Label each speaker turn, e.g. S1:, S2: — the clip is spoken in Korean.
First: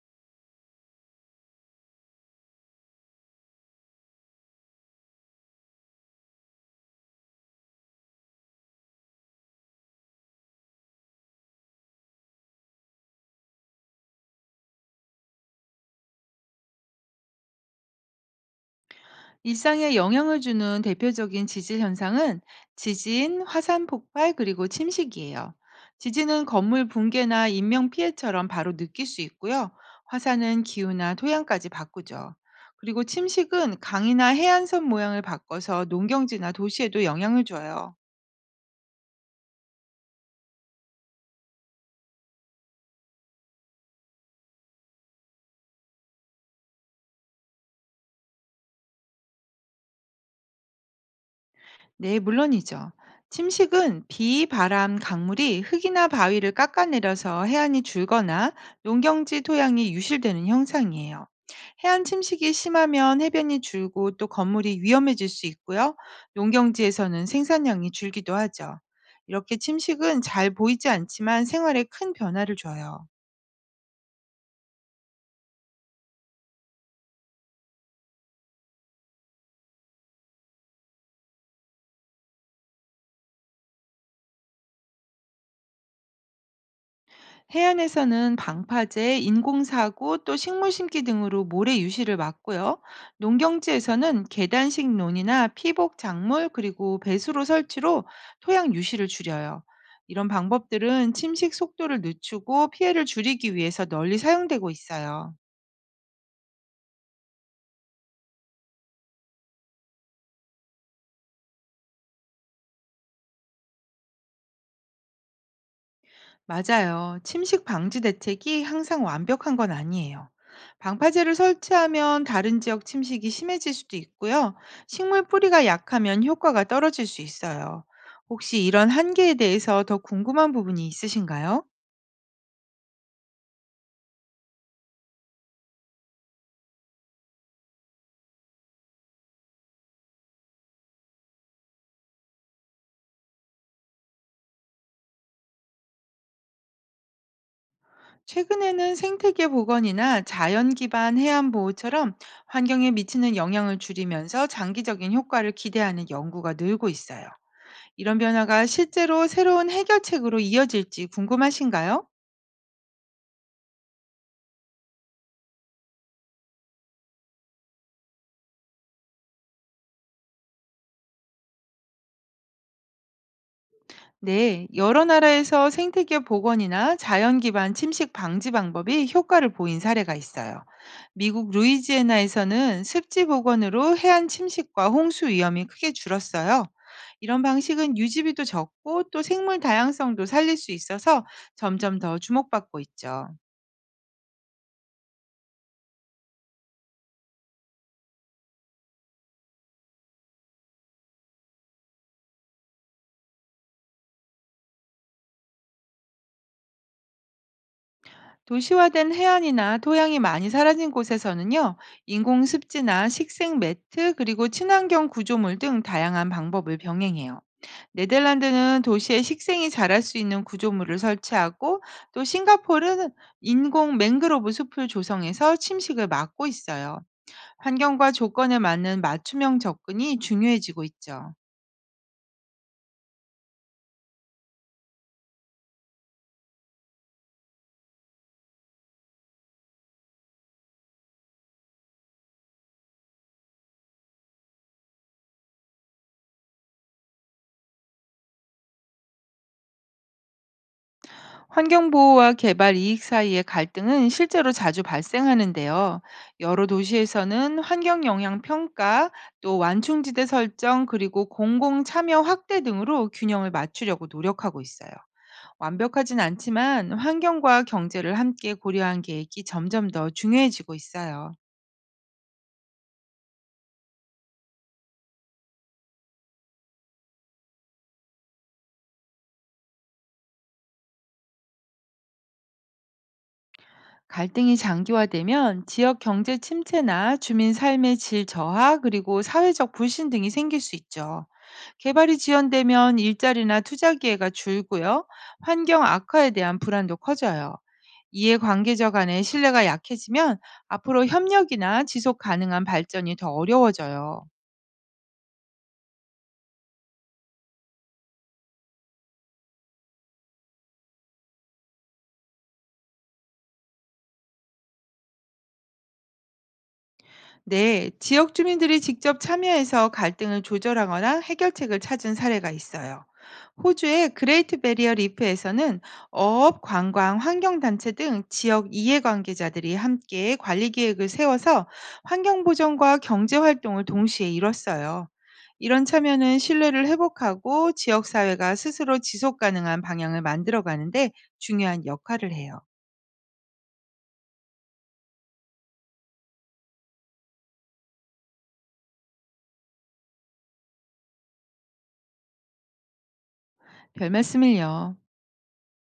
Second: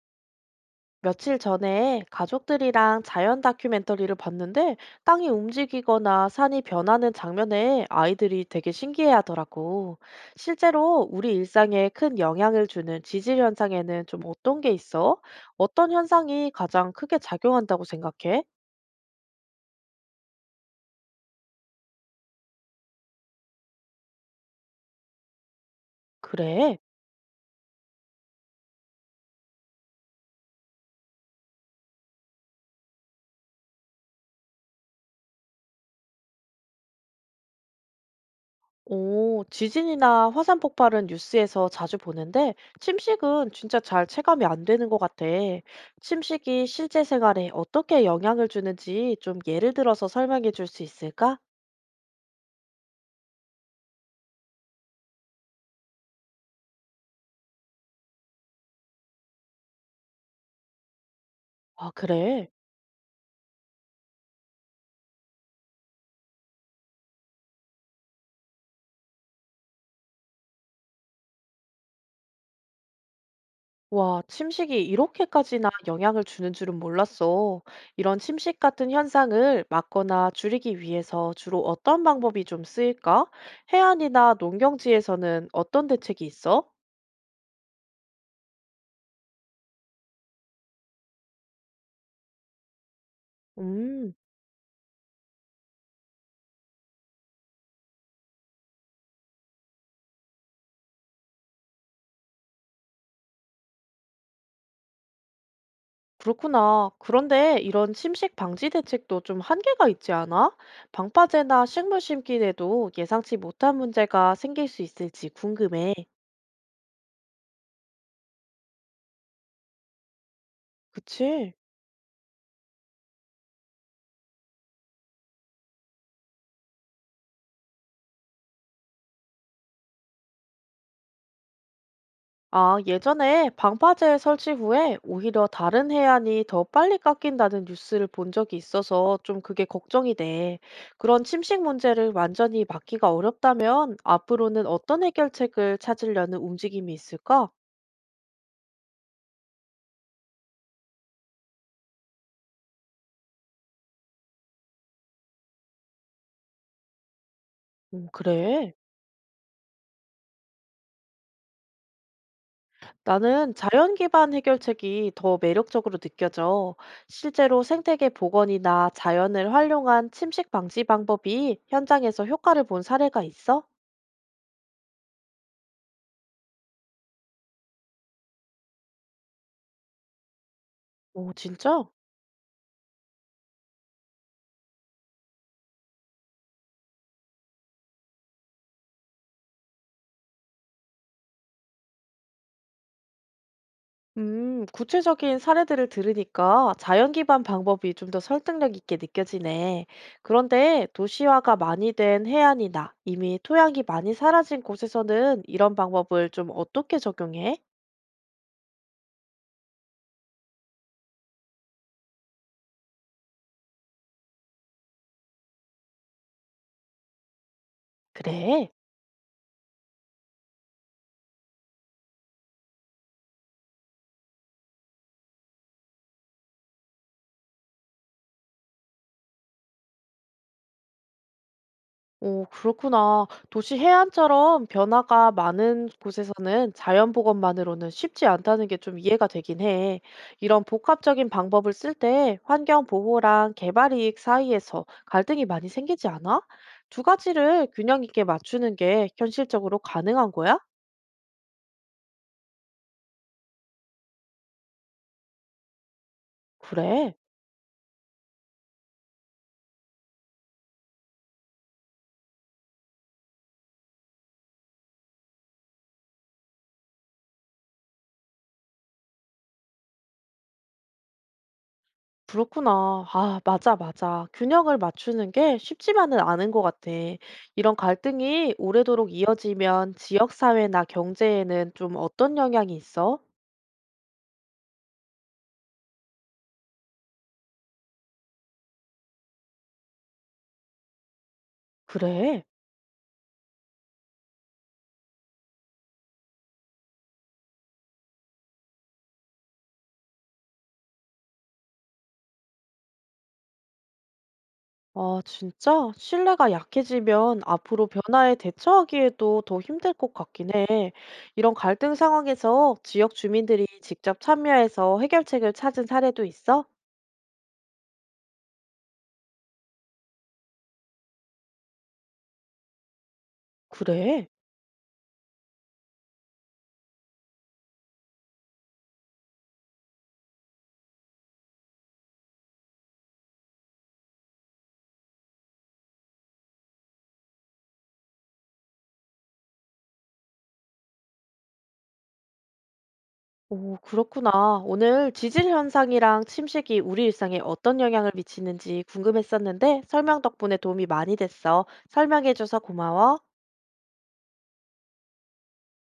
S1: 며칠 전에 가족들이랑 자연 다큐멘터리를 봤는데 땅이 움직이거나 산이 변하는 장면에 아이들이 되게 신기해하더라고. 실제로 우리 일상에 큰 영향을 주는 지질 현상에는 좀 어떤 게 있어? 어떤 현상이 가장 크게 작용한다고 생각해?
S2: 일상에 영향을 주는 대표적인 지질 현상은 지진, 화산 폭발, 그리고 침식이에요. 지진은
S1: 그래.
S2: 건물 붕괴나 인명 피해처럼 바로 느낄 수 있고요. 화산은 기후나 토양까지 바꾸죠. 그리고 침식은 강이나 해안선 모양을 바꿔서 농경지나 도시에도 영향을 줘요.
S1: 오, 지진이나 화산 폭발은 뉴스에서 자주 보는데 침식은 진짜 잘 체감이 안 되는 것 같아. 침식이 실제 생활에 어떻게 영향을 주는지 좀 예를 들어서 설명해 줄 수 있을까?
S2: 네, 물론이죠. 침식은 비, 바람, 강물이 흙이나 바위를 깎아내려서 해안이 줄거나 농경지 토양이 유실되는 형상이에요.
S1: 아,
S2: 해안
S1: 그래.
S2: 침식이 심하면 해변이 줄고 또 건물이 위험해질 수 있고요. 농경지에서는 생산량이 줄기도 하죠. 이렇게 침식은 잘 보이지 않지만 생활에 큰 변화를 줘요.
S1: 와, 침식이 이렇게까지나 영향을 주는 줄은 몰랐어. 이런 침식 같은 현상을 막거나 줄이기 위해서 주로 어떤 방법이 좀 쓰일까? 해안이나 농경지에서는 어떤 대책이 있어?
S2: 해안에서는 방파제, 인공사고 또 식물 심기 등으로 모래 유실을 막고요.
S1: 음.
S2: 농경지에서는 계단식 논이나 피복 작물 그리고 배수로 설치로 토양 유실을 줄여요. 이런 방법들은 침식 속도를 늦추고 피해를 줄이기 위해서 널리 사용되고 있어요.
S1: 그렇구나. 그런데 이런 침식 방지 대책도 좀 한계가 있지 않아? 방파제나 식물 심기에도 예상치 못한 문제가 생길 수 있을지 궁금해.
S2: 맞아요. 침식 방지 대책이 항상 완벽한 건 아니에요. 방파제를
S1: 그치?
S2: 설치하면 다른 지역 침식이 심해질 수도 있고요. 식물 뿌리가 약하면 효과가 떨어질 수 있어요. 혹시 이런 한계에 대해서 더 궁금한 부분이 있으신가요?
S1: 아, 예전에 방파제 설치 후에 오히려 다른 해안이 더 빨리 깎인다는 뉴스를 본 적이 있어서 좀 그게 걱정이 돼. 그런 침식 문제를 완전히 막기가 어렵다면 앞으로는 어떤 해결책을 찾으려는 움직임이 있을까?
S2: 최근에는 생태계 복원이나 자연 기반 해안 보호처럼 환경에 미치는 영향을 줄이면서 장기적인 효과를 기대하는 연구가 늘고 있어요. 이런 변화가
S1: 그래.
S2: 실제로 새로운 해결책으로 이어질지 궁금하신가요?
S1: 나는 자연 기반 해결책이 더 매력적으로 느껴져. 실제로 생태계 복원이나 자연을 활용한 침식 방지 방법이 현장에서 효과를 본 사례가 있어?
S2: 네, 여러 나라에서 생태계 복원이나 자연 기반 침식 방지 방법이 효과를 보인 사례가 있어요.
S1: 오,
S2: 미국
S1: 진짜?
S2: 루이지애나에서는 습지 복원으로 해안 침식과 홍수 위험이 크게 줄었어요. 이런 방식은 유지비도 적고 또 생물 다양성도 살릴 수 있어서 점점 더 주목받고 있죠.
S1: 구체적인 사례들을 들으니까 자연 기반 방법이 좀 더 설득력 있게 느껴지네. 그런데 도시화가 많이 된 해안이나 이미 토양이 많이 사라진 곳에서는 이런 방법을 좀 어떻게 적용해?
S2: 도시화된 해안이나 토양이 많이 사라진 곳에서는요, 인공 습지나 식생 매트 그리고 친환경 구조물 등 다양한 방법을 병행해요.
S1: 그래.
S2: 네덜란드는 도시에 식생이 자랄 수 있는 구조물을 설치하고 또 싱가포르는 인공 맹그로브 숲을 조성해서 침식을 막고 있어요. 환경과 조건에 맞는 맞춤형 접근이 중요해지고 있죠.
S1: 오, 그렇구나. 도시 해안처럼 변화가 많은 곳에서는 자연 복원만으로는 쉽지 않다는 게 좀 이해가 되긴 해. 이런 복합적인 방법을 쓸 때 환경 보호랑 개발 이익 사이에서 갈등이 많이 생기지 않아? 두 가지를 균형 있게 맞추는 게 현실적으로 가능한 거야?
S2: 환경보호와 개발 이익 사이의 갈등은 실제로 자주 발생하는데요. 여러
S1: 그래.
S2: 도시에서는 환경 영향 평가, 또 완충지대 설정, 그리고 공공 참여 확대 등으로 균형을 맞추려고 노력하고 있어요. 완벽하진 않지만 환경과 경제를 함께 고려한 계획이 점점 더 중요해지고 있어요.
S1: 그렇구나. 아, 맞아, 맞아. 균형을 맞추는 게 쉽지만은 않은 것 같아. 이런 갈등이 오래도록 이어지면 지역사회나 경제에는 좀 어떤 영향이 있어?
S2: 갈등이 장기화되면 지역 경제 침체나 주민 삶의 질 저하 그리고 사회적 불신 등이 생길 수 있죠. 개발이
S1: 그래.
S2: 지연되면 일자리나 투자 기회가 줄고요. 환경 악화에 대한 불안도 커져요. 이해 관계자 간의 신뢰가 약해지면 앞으로 협력이나 지속 가능한 발전이 더 어려워져요.
S1: 아, 진짜? 신뢰가 약해지면 앞으로 변화에 대처하기에도 더 힘들 것 같긴 해. 이런 갈등 상황에서 지역 주민들이 직접 참여해서 해결책을 찾은 사례도 있어?
S2: 네, 지역 주민들이 직접 참여해서 갈등을 조절하거나 해결책을 찾은 사례가 있어요. 호주의
S1: 그래.
S2: 그레이트 베리어 리프에서는 어업, 관광, 환경단체 등 지역 이해관계자들이 함께 관리 계획을 세워서 환경보전과 경제활동을 동시에 이뤘어요. 이런 참여는 신뢰를 회복하고 지역사회가 스스로 지속가능한 방향을 만들어가는데 중요한 역할을 해요.
S1: 오, 그렇구나. 오늘 지질 현상이랑 침식이 우리 일상에 어떤 영향을 미치는지 궁금했었는데 설명 덕분에 도움이 많이 됐어. 설명해줘서 고마워.
S2: 별 말씀을요.